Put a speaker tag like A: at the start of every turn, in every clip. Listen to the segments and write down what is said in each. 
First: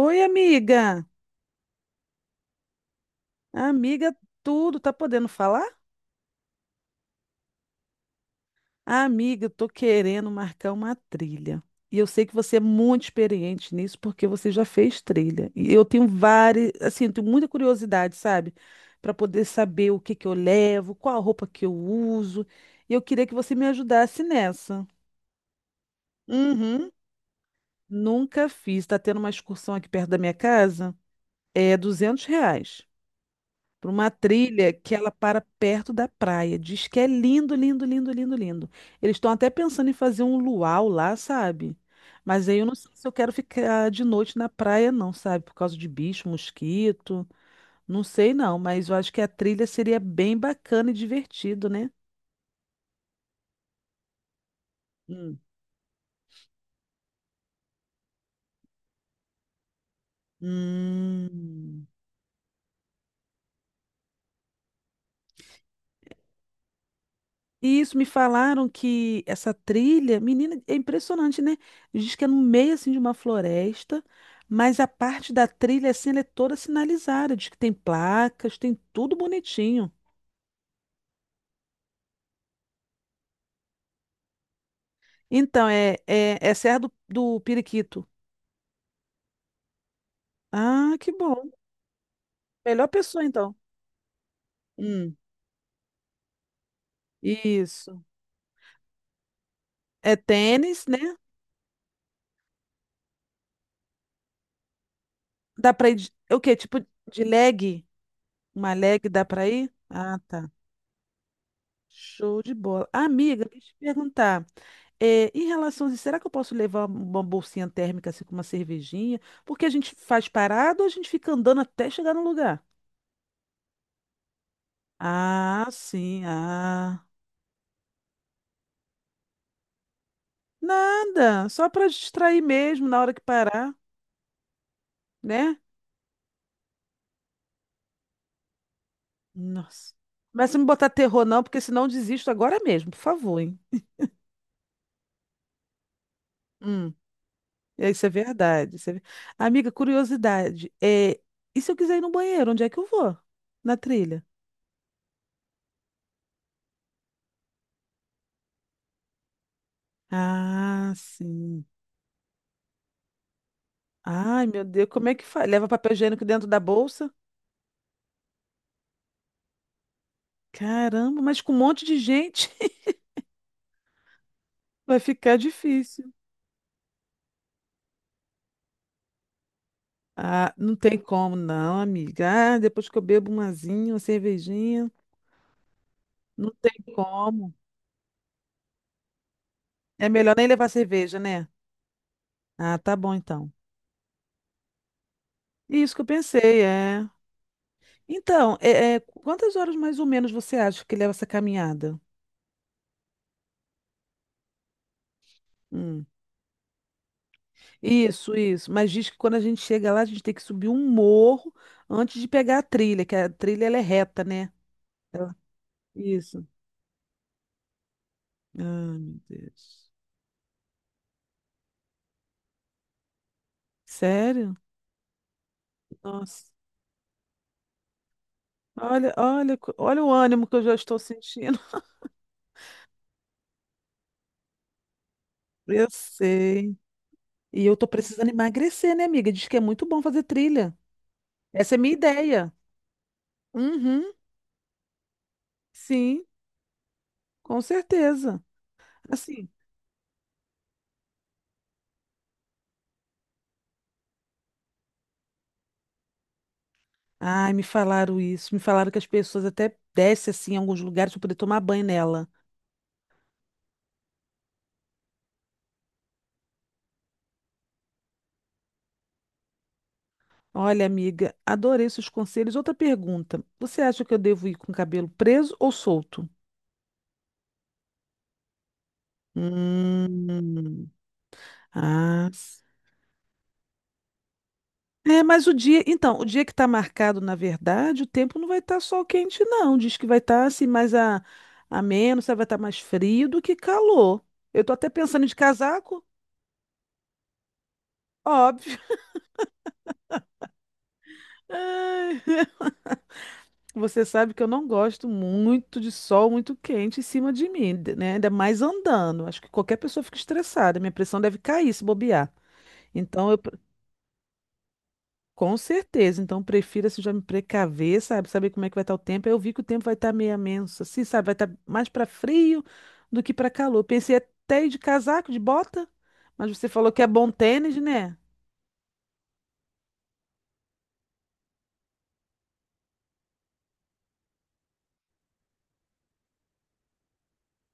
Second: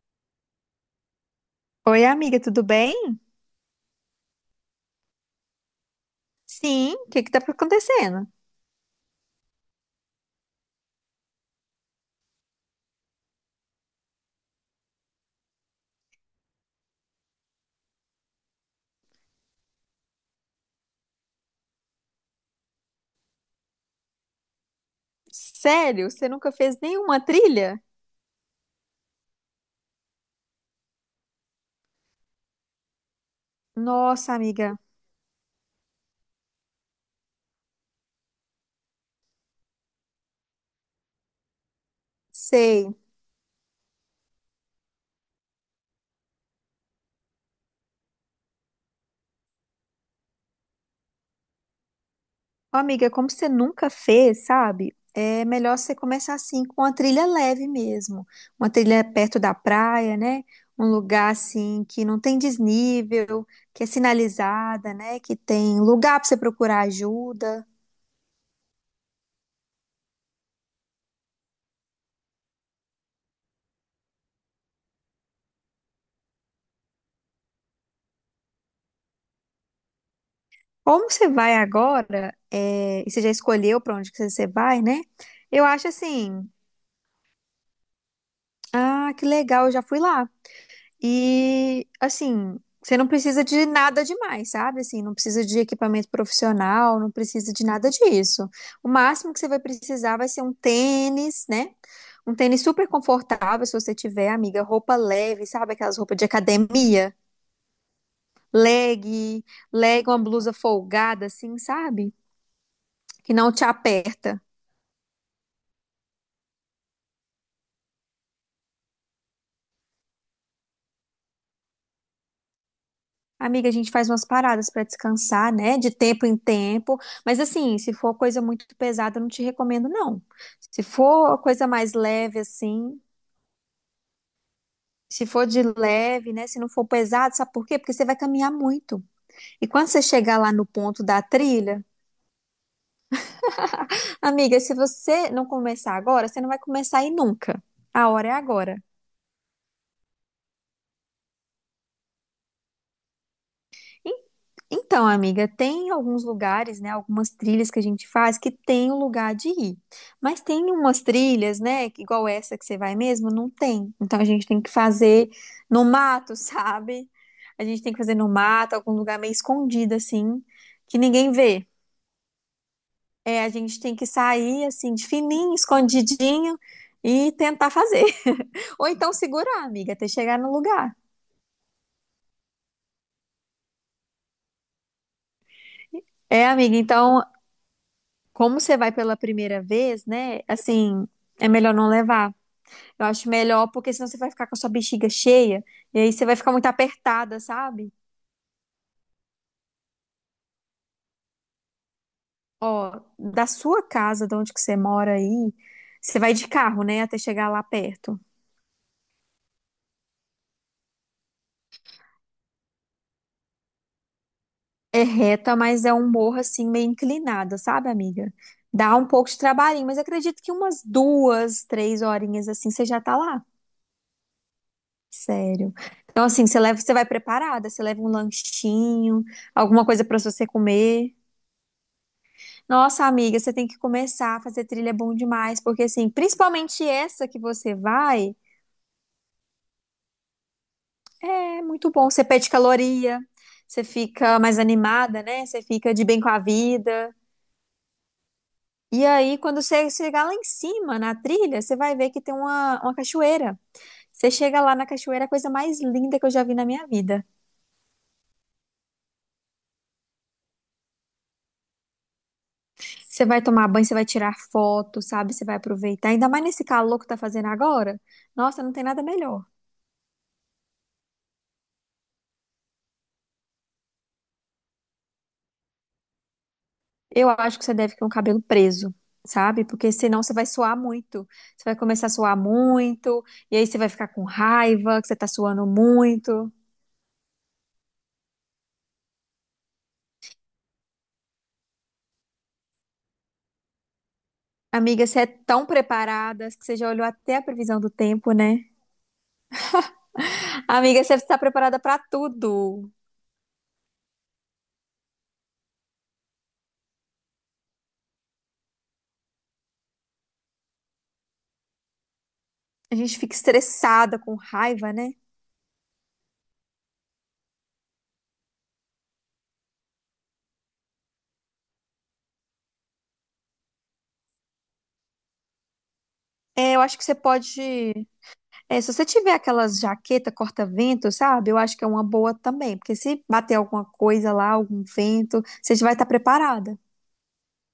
A: Oi, amiga.
B: Oi, amiga, tudo bem?
A: Amiga, tudo tá podendo falar?
B: Sim, o que que tá acontecendo?
A: Amiga, eu tô querendo marcar uma trilha. E eu sei que você é muito experiente nisso porque você já fez trilha. E eu tenho várias, assim, eu tenho muita curiosidade, sabe? Para poder saber o que que eu levo, qual a roupa que eu uso. E eu queria que você me ajudasse nessa.
B: Sério, você nunca fez
A: Uhum.
B: nenhuma trilha?
A: Nunca fiz. Tá tendo uma excursão aqui perto da minha casa. É R$ 200. Para uma
B: Nossa,
A: trilha
B: amiga,
A: que ela para perto da praia. Diz que é lindo, lindo, lindo, lindo, lindo. Eles estão até pensando em fazer um luau lá, sabe? Mas aí eu não sei
B: sei.
A: se eu quero ficar de noite na praia, não, sabe? Por causa de bicho, mosquito. Não sei, não, mas eu acho que a trilha seria bem bacana e divertido, né?
B: Ó, amiga, como você nunca fez, sabe?
A: Hum.
B: É melhor você começar assim com uma trilha leve mesmo. Uma trilha perto da praia, né? Um lugar assim
A: Hum.
B: que não tem desnível, que é sinalizada, né? Que tem lugar para você procurar ajuda.
A: E isso me falaram que essa trilha, menina, é impressionante, né? Diz que é no meio assim de uma floresta, mas a parte da trilha assim ela é toda sinalizada, diz que tem placas, tem tudo bonitinho.
B: Como você vai agora, é, e você já escolheu para onde que você vai, né? Eu
A: Então
B: acho
A: é é,
B: assim.
A: é Serra do Periquito.
B: Ah, que legal, eu já fui lá.
A: Ah, que bom.
B: E assim,
A: Melhor
B: você não
A: pessoa
B: precisa
A: então.
B: de nada demais, sabe? Assim, não
A: Hum,
B: precisa de equipamento profissional, não precisa de nada
A: isso.
B: disso. O máximo que você vai
A: É
B: precisar vai ser um
A: tênis, né?
B: tênis, né? Um tênis super confortável, se você tiver, amiga, roupa leve,
A: Dá
B: sabe?
A: pra ir
B: Aquelas
A: de,
B: roupas de
A: é o quê? Tipo
B: academia,
A: de leg? Uma leg dá
B: leg,
A: pra ir?
B: leg,
A: Ah,
B: uma
A: tá.
B: blusa folgada, assim, sabe?
A: Show de bola.
B: Que
A: Amiga,
B: não te
A: deixa eu te
B: aperta.
A: perguntar. É, em relação a isso, será que eu posso levar uma bolsinha térmica assim com uma cervejinha? Porque a gente faz parado ou a gente fica andando até chegar no lugar?
B: Amiga, a gente faz umas paradas pra descansar,
A: Ah,
B: né? De
A: sim,
B: tempo em tempo.
A: ah.
B: Mas assim, se for coisa muito pesada, eu não te recomendo, não. Se for
A: Nada,
B: coisa
A: só para
B: mais leve,
A: distrair mesmo
B: assim,
A: na hora que parar,
B: se for
A: né?
B: de leve, né? Se não for pesado, sabe por quê? Porque você vai caminhar muito. E quando
A: Nossa.
B: você chegar
A: Mas
B: lá
A: se me
B: no
A: botar
B: ponto da
A: terror não, porque senão
B: trilha,
A: eu desisto agora mesmo, por favor, hein?
B: amiga, se você não começar agora, você não vai
A: Hum,
B: começar aí nunca.
A: é, isso
B: A
A: é
B: hora é
A: verdade.
B: agora.
A: Amiga, curiosidade. E se eu quiser ir no banheiro, onde é que eu vou? Na trilha?
B: Então, amiga, tem alguns lugares, né, algumas trilhas que a gente faz que tem o lugar de ir. Mas tem
A: Ah,
B: umas trilhas,
A: sim.
B: né, que igual essa que você vai mesmo, não tem. Então a
A: Ai,
B: gente tem
A: meu
B: que
A: Deus, como é que
B: fazer
A: faz? Leva
B: no
A: papel higiênico
B: mato,
A: dentro da
B: sabe?
A: bolsa?
B: A gente tem que fazer no mato, algum lugar meio escondido assim, que
A: Caramba,
B: ninguém
A: mas com um
B: vê.
A: monte de gente
B: É, a gente tem que sair assim
A: vai
B: de
A: ficar
B: fininho,
A: difícil.
B: escondidinho e tentar fazer. Ou então segurar, amiga, até chegar no
A: Ah, não
B: lugar.
A: tem como, não, amiga. Ah, depois que eu bebo um azinho, uma cervejinha,
B: É,
A: não tem
B: amiga, então,
A: como.
B: como você vai pela primeira vez,
A: É melhor
B: né?
A: nem levar
B: Assim,
A: cerveja, né?
B: é melhor não levar.
A: Ah, tá
B: Eu
A: bom
B: acho
A: então.
B: melhor, porque senão você vai ficar com a sua bexiga cheia
A: Isso
B: e
A: que eu
B: aí você vai ficar
A: pensei,
B: muito
A: é.
B: apertada, sabe?
A: Então, quantas horas mais ou menos você acha que leva essa caminhada?
B: Ó, da sua casa, de onde que você mora aí,
A: Hum.
B: você vai de carro, né, até chegar lá perto.
A: Isso, isso. Mas diz que quando a gente chega lá, a gente tem que subir um morro antes de pegar a trilha, que a trilha ela é reta, né?
B: É reta, mas é um morro
A: Isso.
B: assim meio inclinado, sabe, amiga?
A: Ai,
B: Dá um
A: meu
B: pouco de trabalhinho,
A: Deus.
B: mas acredito que umas duas, três horinhas assim você já tá lá.
A: Sério?
B: Sério. Então, assim,
A: Nossa.
B: você leva, você vai preparada, você leva um
A: Olha,
B: lanchinho,
A: olha,
B: alguma
A: olha
B: coisa
A: o
B: pra
A: ânimo
B: você
A: que eu já estou
B: comer.
A: sentindo.
B: Nossa, amiga, você tem que começar a fazer trilha é bom demais, porque
A: Eu
B: assim,
A: sei.
B: principalmente essa que
A: E
B: você
A: eu tô precisando
B: vai,
A: emagrecer, né, amiga? Diz que é muito bom fazer trilha.
B: é
A: Essa é
B: muito
A: minha
B: bom. Você perde
A: ideia.
B: caloria, você
A: Uhum.
B: fica mais animada, né? Você fica de bem
A: Sim,
B: com a vida.
A: com certeza.
B: E aí,
A: Assim.
B: quando você chegar lá em cima na trilha, você vai ver que tem uma cachoeira. Você chega lá na cachoeira, é a coisa mais linda que eu já vi na minha vida.
A: Ai, me falaram isso. Me falaram que as pessoas até descem assim em alguns lugares para poder tomar banho nela.
B: Você vai tomar banho, você vai tirar foto, sabe? Você vai aproveitar. Ainda mais nesse calor que tá fazendo agora. Nossa, não tem nada melhor.
A: Olha, amiga, adorei seus conselhos. Outra pergunta. Você acha que eu devo ir com o cabelo preso ou solto?
B: Eu acho que você deve ter um cabelo preso, sabe? Porque senão você vai suar
A: Hum.
B: muito. Você vai começar a
A: Ah,
B: suar
A: s-
B: muito, e aí você vai ficar com raiva, que você
A: é,
B: tá
A: mas o
B: suando
A: dia, então, o dia que
B: muito.
A: está marcado, na verdade, o tempo não vai estar sol quente, não. Diz que vai estar assim mais a, ameno, sabe, vai estar mais frio do que calor. Eu tô até
B: Amiga, você
A: pensando
B: é
A: de
B: tão
A: casaco,
B: preparada, que você já olhou até a previsão do tempo, né?
A: óbvio.
B: Amiga, você está preparada pra
A: Ai,
B: tudo.
A: você sabe que eu não gosto muito de sol muito quente em cima de mim, né? Ainda mais andando. Acho que qualquer pessoa fica estressada. Minha pressão deve cair se bobear.
B: A gente
A: Então
B: fica
A: eu
B: estressada, com raiva, né?
A: Com certeza, então prefiro assim já me precaver, sabe? Saber como é que vai estar o tempo. Aí eu vi que o tempo vai estar meio ameno, assim, sabe? Vai estar mais para frio do que para calor. Pensei até ir de casaco, de bota, mas você
B: É, eu
A: falou
B: acho
A: que
B: que
A: é
B: você
A: bom tênis,
B: pode.
A: né?
B: É, se você tiver aquelas jaqueta corta-vento, sabe? Eu acho que é uma boa também, porque se bater alguma coisa lá, algum vento, você já vai estar preparada.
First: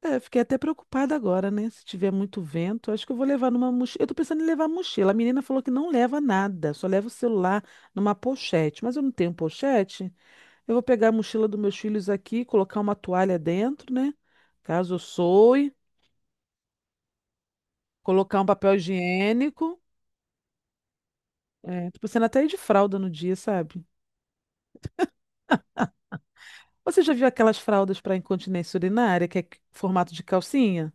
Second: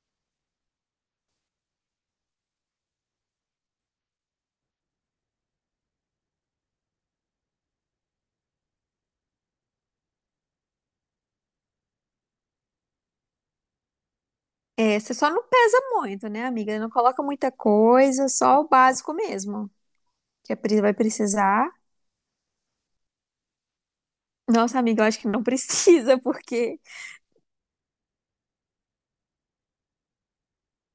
A: É, eu fiquei até preocupada agora, né? Se tiver muito vento, acho que eu vou levar numa mochila. Eu tô pensando em levar mochila. A menina falou que não leva nada, só leva o celular numa pochete. Mas eu não tenho pochete. Eu vou pegar a mochila dos meus filhos aqui, colocar uma toalha dentro, né? Caso eu
B: É, você só não
A: soe.
B: pesa muito, né, amiga? Não coloca muita coisa,
A: Colocar um
B: só o
A: papel
B: básico mesmo,
A: higiênico.
B: que a Pri vai precisar.
A: É, tô pensando até ir de fralda no dia, sabe?
B: Nossa, amiga, eu acho que não precisa, porque.
A: Você já viu aquelas fraldas para incontinência urinária, que é formato de calcinha?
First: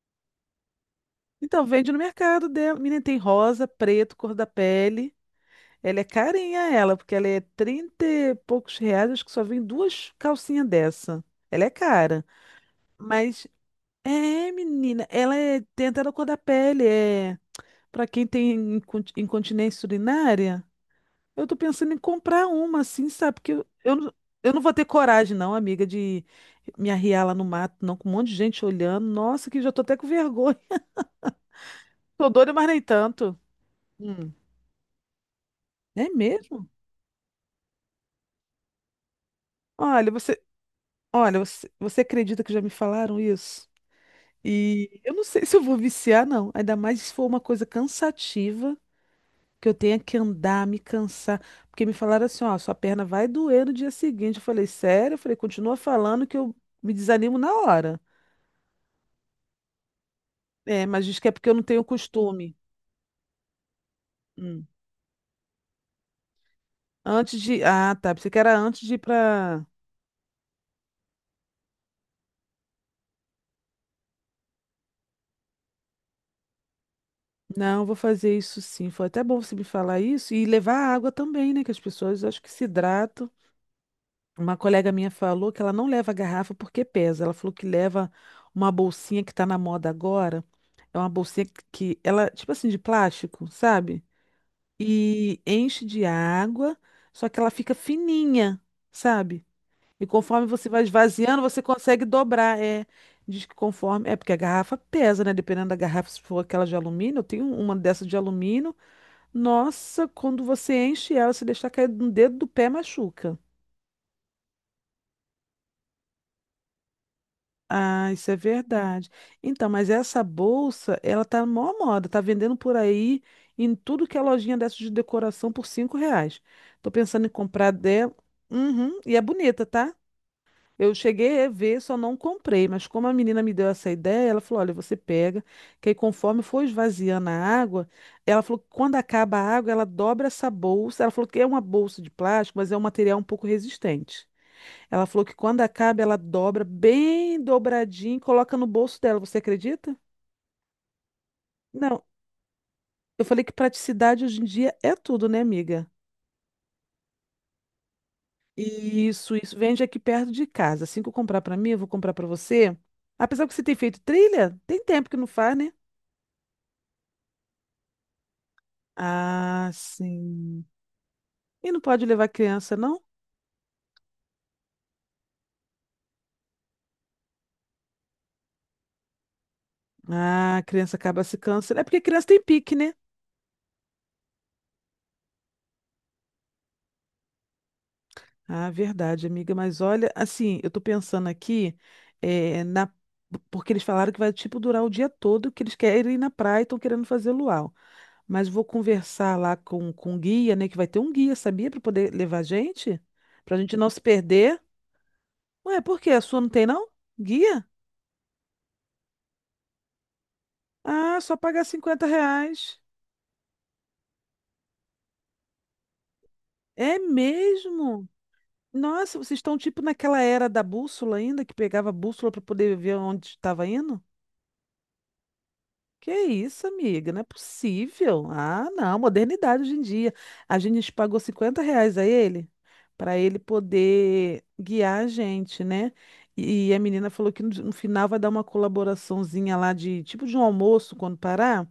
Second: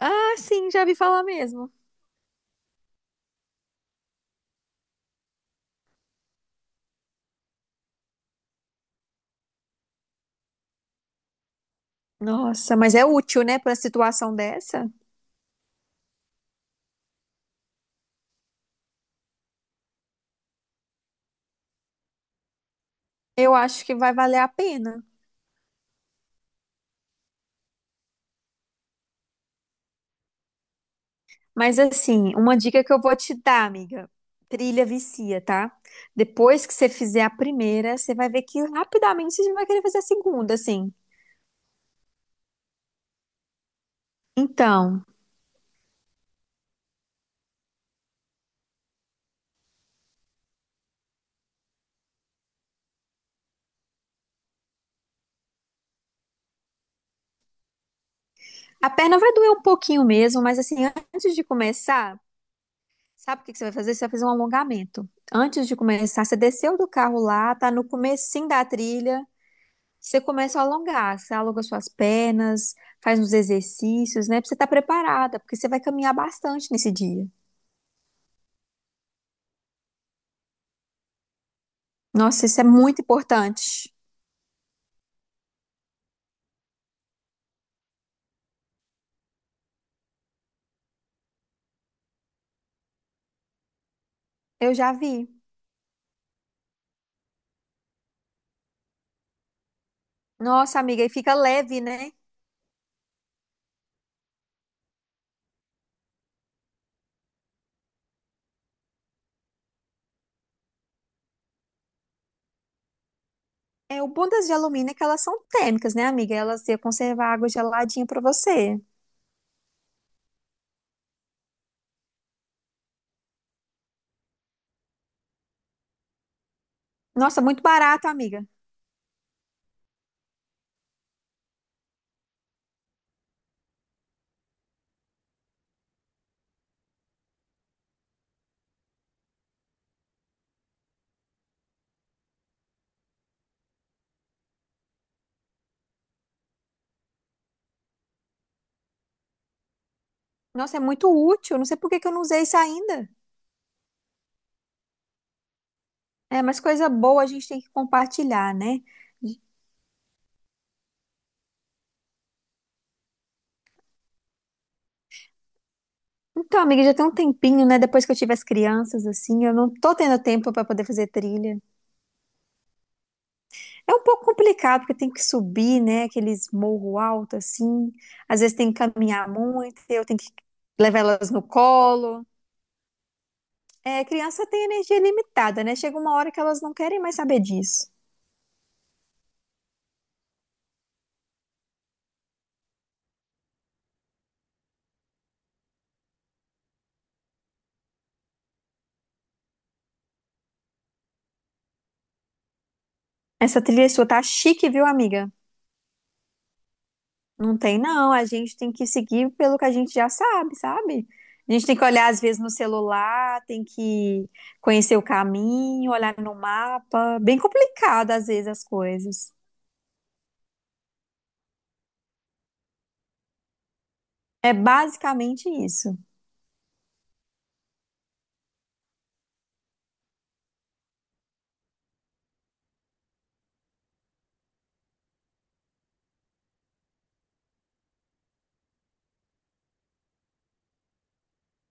B: Ah, sim, já vi falar
A: Então,
B: mesmo.
A: vende no mercado dela. Menina, tem rosa, preto, cor da pele. Ela é carinha, ela, porque ela é 30 e poucos reais, acho que só vem duas calcinhas dessa. Ela é cara.
B: Nossa, mas é útil,
A: Mas,
B: né, para situação
A: é,
B: dessa?
A: menina, ela é, tem até na cor da pele, é. Para quem tem incontinência urinária, eu tô pensando em comprar uma, assim, sabe? Porque
B: Eu acho que vai valer a
A: eu não vou ter
B: pena.
A: coragem, não, amiga, de me arriar lá no mato, não, com um monte de gente olhando. Nossa, que já tô até com vergonha.
B: Mas
A: Tô
B: assim,
A: doida,
B: uma
A: mas nem
B: dica que eu vou te
A: tanto.
B: dar, amiga:
A: Hum.
B: trilha vicia, tá?
A: É mesmo?
B: Depois que você fizer a primeira, você vai ver que rapidamente você já vai querer fazer a
A: Olha, você,
B: segunda, assim.
A: olha, você, você acredita que já me falaram isso? E
B: Então,
A: eu não sei se eu vou viciar, não. Ainda mais se for uma coisa cansativa, que eu tenha que andar, me cansar. Porque me falaram assim, ó, sua perna vai doer no dia seguinte. Eu falei, sério? Eu falei, continua falando que eu me desanimo na hora.
B: a perna vai doer um pouquinho mesmo, mas assim,
A: É, mas diz que é
B: antes de
A: porque eu não tenho
B: começar.
A: costume.
B: Sabe o que que você vai fazer? Você vai fazer um
A: Hum.
B: alongamento. Antes de começar, você desceu do carro
A: Antes
B: lá,
A: de.
B: tá no
A: Ah, tá. Pensei que
B: comecinho
A: era
B: da
A: antes de ir
B: trilha,
A: pra.
B: você começa a alongar, você alonga suas pernas, faz uns exercícios, né? Pra você estar preparada, porque você vai caminhar bastante nesse dia.
A: Não, eu vou fazer isso sim. Foi até bom você me falar isso. E levar água também, né? Que as pessoas acho
B: Nossa,
A: que
B: isso
A: se
B: é muito
A: hidratam.
B: importante.
A: Uma colega minha falou que ela não leva garrafa porque pesa. Ela falou que leva uma bolsinha que tá na moda agora. É uma bolsinha que ela, tipo assim, de plástico, sabe?
B: Eu já vi.
A: E enche de água, só que ela fica fininha, sabe? E conforme você
B: Nossa,
A: vai
B: amiga, e fica
A: esvaziando, você
B: leve,
A: consegue
B: né?
A: dobrar. É, diz que conforme. É porque a garrafa pesa, né? Dependendo da garrafa, se for aquela de alumínio, eu tenho uma dessa de alumínio. Nossa, quando você enche ela, se deixar cair no dedo do pé, machuca.
B: É, o bom das de alumínio é que elas são térmicas, né, amiga? Elas iam conservar água geladinha
A: Ah,
B: pra
A: isso é
B: você.
A: verdade. Então, mas essa bolsa, ela tá mó moda, tá vendendo por aí em tudo que é lojinha dessa de decoração por R$ 5. Tô pensando em
B: Nossa, muito
A: comprar
B: barato,
A: dela.
B: amiga.
A: Uhum, e é bonita, tá? Eu cheguei a ver, só não comprei, mas como a menina me deu essa ideia, ela falou: olha, você pega, que aí conforme for esvaziando a água, ela falou que quando acaba a água, ela dobra essa bolsa. Ela falou que é uma bolsa de plástico, mas é um material um pouco resistente. Ela falou que quando acaba, ela dobra bem dobradinho e coloca no bolso dela. Você acredita?
B: Nossa, é muito útil. Não sei por que
A: Não,
B: que eu não usei isso ainda.
A: eu falei que praticidade hoje em dia é tudo, né, amiga?
B: É, mas coisa boa a gente tem que compartilhar, né?
A: Isso, isso. Vende aqui perto de casa. Assim que eu comprar pra mim, eu vou comprar pra você. Apesar que você tem feito trilha, tem tempo que não faz, né?
B: Então, amiga, já tem um tempinho, né? Depois que eu tive as crianças, assim, eu não
A: Ah,
B: tô tendo tempo
A: sim.
B: pra poder fazer trilha.
A: E não pode levar criança, não?
B: É um pouco complicado, porque tem que subir, né? Aqueles morro alto, assim. Às vezes tem que caminhar muito, eu tenho que
A: Ah, a criança
B: levar
A: acaba
B: elas
A: se
B: no
A: cansando. É porque criança
B: colo.
A: tem pique, né?
B: É, criança tem energia limitada, né? Chega uma hora que elas não querem mais saber disso.
A: Ah, verdade, amiga. Mas olha, assim, eu tô pensando aqui, eh, na... porque eles falaram que vai, tipo, durar o dia todo, que eles querem ir na praia e estão querendo fazer luau. Mas vou conversar lá com o guia, né? Que vai ter um guia, sabia? Pra poder levar a gente? Pra
B: Essa
A: gente
B: trilha
A: não se
B: sua tá
A: perder.
B: chique, viu, amiga?
A: Ué, por quê? A sua não tem, não?
B: Não
A: Guia?
B: tem, não. A gente tem que seguir pelo que a gente já sabe, sabe?
A: Ah, só
B: A
A: pagar
B: gente tem que
A: cinquenta
B: olhar, às vezes, no
A: reais.
B: celular, tem que conhecer o caminho, olhar no
A: É
B: mapa. Bem
A: mesmo?
B: complicado, às vezes, as
A: Nossa,
B: coisas.
A: vocês estão tipo naquela era da bússola ainda, que pegava a bússola para poder ver onde estava indo?
B: É basicamente isso.
A: Que isso, amiga? Não é possível. Ah, não, modernidade hoje em dia. A gente pagou R$ 50 a ele para ele poder guiar a gente, né? E a menina falou que no final vai dar uma colaboraçãozinha lá de tipo de um almoço quando parar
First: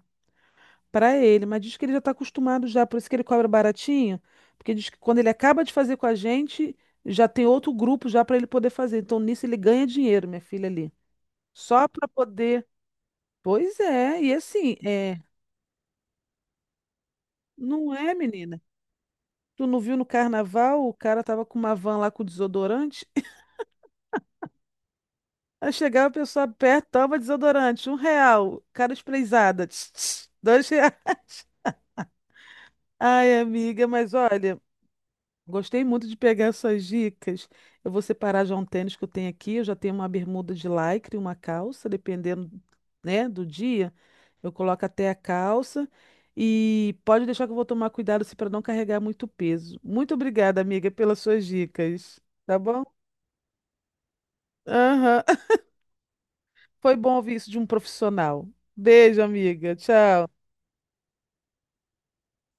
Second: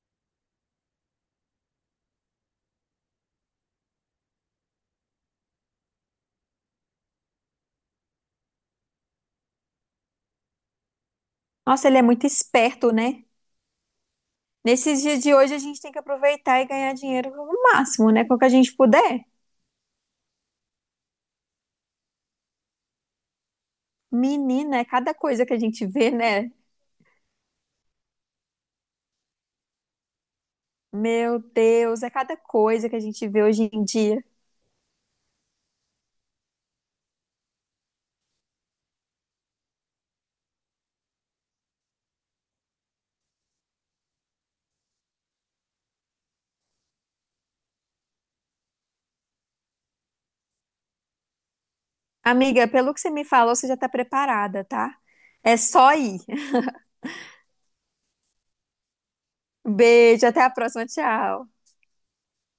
A: para ele, mas diz que ele já está acostumado já, por isso que ele cobra baratinho, porque diz que quando ele acaba de fazer com a gente, já tem outro grupo já para ele poder fazer. Então nisso ele ganha dinheiro, minha filha ali. Só
B: Nossa, ele é
A: para
B: muito
A: poder.
B: esperto, né?
A: Pois é, e assim,
B: Nesses
A: é,
B: dias de hoje, a gente tem que aproveitar e ganhar dinheiro o
A: não
B: máximo,
A: é,
B: né? Com o que a
A: menina.
B: gente puder.
A: Tu não viu no carnaval, o cara tava com uma van lá com desodorante.
B: Menina, é cada coisa que a
A: Aí
B: gente
A: chegava a
B: vê,
A: pessoa
B: né?
A: perto, toma desodorante, R$ 1, cara esprezada, tss, R$ 2.
B: Meu Deus, é cada coisa que a gente
A: Ai,
B: vê hoje em
A: amiga, mas
B: dia.
A: olha. Gostei muito de pegar essas dicas. Eu vou separar já um tênis que eu tenho aqui. Eu já tenho uma bermuda de lycra e uma calça, dependendo, né, do dia. Eu coloco até a calça. E pode deixar que eu vou tomar cuidado assim, para não carregar muito peso. Muito obrigada, amiga, pelas suas dicas. Tá
B: Amiga,
A: bom?
B: pelo que você me falou, você já tá preparada, tá?
A: Aham.
B: É só ir.
A: Foi bom ouvir isso de um profissional. Beijo, amiga.
B: Beijo,
A: Tchau.
B: até a próxima, tchau.